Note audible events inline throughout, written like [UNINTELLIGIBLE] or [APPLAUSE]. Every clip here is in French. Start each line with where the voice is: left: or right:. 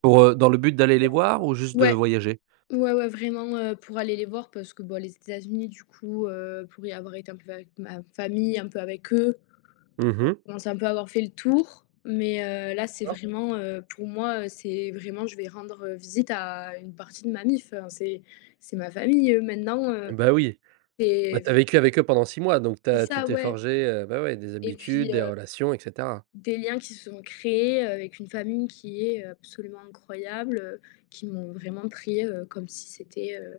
right: Pour, heu, dans le but d'aller les voir, ou
left: [UNINTELLIGIBLE]
right: juste de
left: Ouais,
right: voyager?
left: ouais, ouais, vraiment, heu, pour aller les voir parce que, bah, les États-Unis, du coup, heu, pour y avoir été un peu avec ma famille, un peu avec eux,
right: Mmh
left: je
right: mh.
left: commence un peu à avoir fait le tour, mais
right: D
left: heu, là, c'est
right: cord.
left: vraiment, heu, pour moi, heu, c'est vraiment, je vais rendre visite à une partie de ma mif, hein c'est c'est ma famille, eux, maintenant,
right: Eh,
left: heu,
right: beh, oui, bah,
left: c'est
right: tu as
left: vr
right: vécu avec eux pendant 6 mois, donc tu
left: C'est
right: as tu
left: ça,
right: t'es
left: ouais
right: forgée, heu, bah, ouais, des
left: et
right: habitudes,
left: puis
right: des
left: heu
right: relations, et cetera.
left: des liens qui se sont créés, heu, avec une famille qui est, heu, absolument incroyable, heu, qui m'ont vraiment pris, heu, comme si c'était, heu,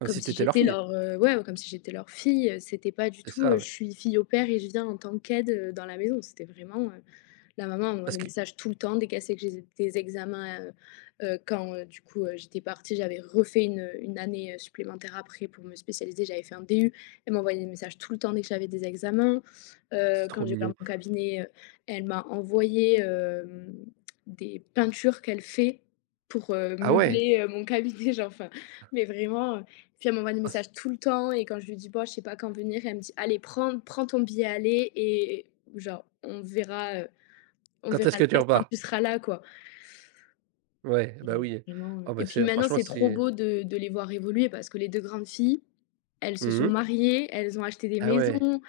right: Comme
left: comme
right: si tu
left: si
right: étais leur
left: j'étais
right: fille.
left: leur, heu, ouais, comme si j'étais leur fille. C'était pas du
right: C'est
left: tout,
right: ça,
left: heu: «Je
right: oui.
left: suis fille au pair et je viens en tant qu'aide dans la maison». C'était vraiment, heu, la maman envoie
right: Parce
left: des
right: qu
left: messages tout le temps, dès qu'elle sait que j'ai des des examens, heu heu, quand, heu, du coup, heu, j'étais partie, j'avais refait 1-1 année, heu, supplémentaire après pour me spécialiser. J'avais fait un DU. Elle m'envoyait des messages tout le temps dès que j'avais des examens.
right: C'est
left: Heu, quand
right: trop
left: j'ai ouvert
right: mignon.
left: mon cabinet, heu, elle m'a envoyé, hem, des peintures qu'elle fait pour, heu,
right: Ah, ouais!
left: meubler, heu, mon cabinet, genre, enfin, mais vraiment, heu, puis elle m'envoie des
right: Ah, c
left: messages tout le temps et quand je lui dis: «B oh je sais pas quand venir», elle me dit: «Allez, prends prends ton billet, allez et et genre, on verra, heu, on
right: Quand
left: verra
right: est-ce
left: le
right: que tu
left: reste quand
right: repars?
left: tu seras là, quoi».
right: Ouais, bah,
left: Et
right: oui.
left: vraiment,
right: Oh, bah
left: et puis
right: c'est
left: maintenant,
right: franchement,
left: c'est trop
right: c'est
left: beau de de les voir évoluer parce que les 2 grandes filles, elles se
right: Mmh
left: sont
right: mh.
left: mariées, elles ont acheté des
right: Ah, ouais.
left: maisons,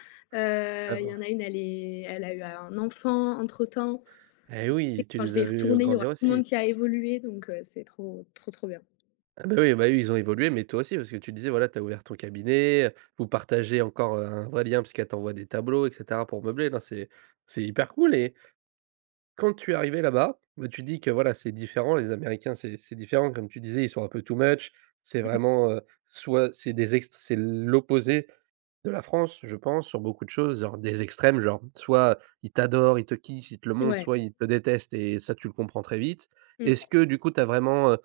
right: Ah,
left: heu, il y
right: bon.
left: en a 1, elle est elle a eu un enfant, entre temps,
right: Eh oui, tu
left: quand je
right: les
left: vais
right: as
left: y
right: vus, heu,
left: retourner, il y aura
right: grandir
left: tout le monde
right: aussi.
left: qui a évolué, donc heu, c'est trop, trop, trop bien.
right: Ah, bah, oui, bah, eux, ils ont évolué, mais toi aussi, parce que tu disais, voilà, tu as ouvert ton cabinet, heu, vous partagez encore, heu, un vrai lien, parce qu'elle t'envoie des tableaux et cetera pour meubler. Non, c'est c'est hyper cool et quand tu es arrivée là-bas, bah, tu dis que, voilà, c'est différent, les Américains, c'est c'est différent. Comme tu disais, ils sont un peu too much. C'est
left: Mmh mh.
right: vraiment, heu, soit c'est des ext c'est l'opposé de la France, je pense, sur beaucoup de choses, genre, des extrêmes. Genre, soit ils t'adorent, ils te kiffent, ils te le montrent,
left: Ouais.
right: soit ils te détestent, et ça, tu le comprends très vite. Est-ce
left: Mmh.
right: que, du coup, tu as vraiment, heu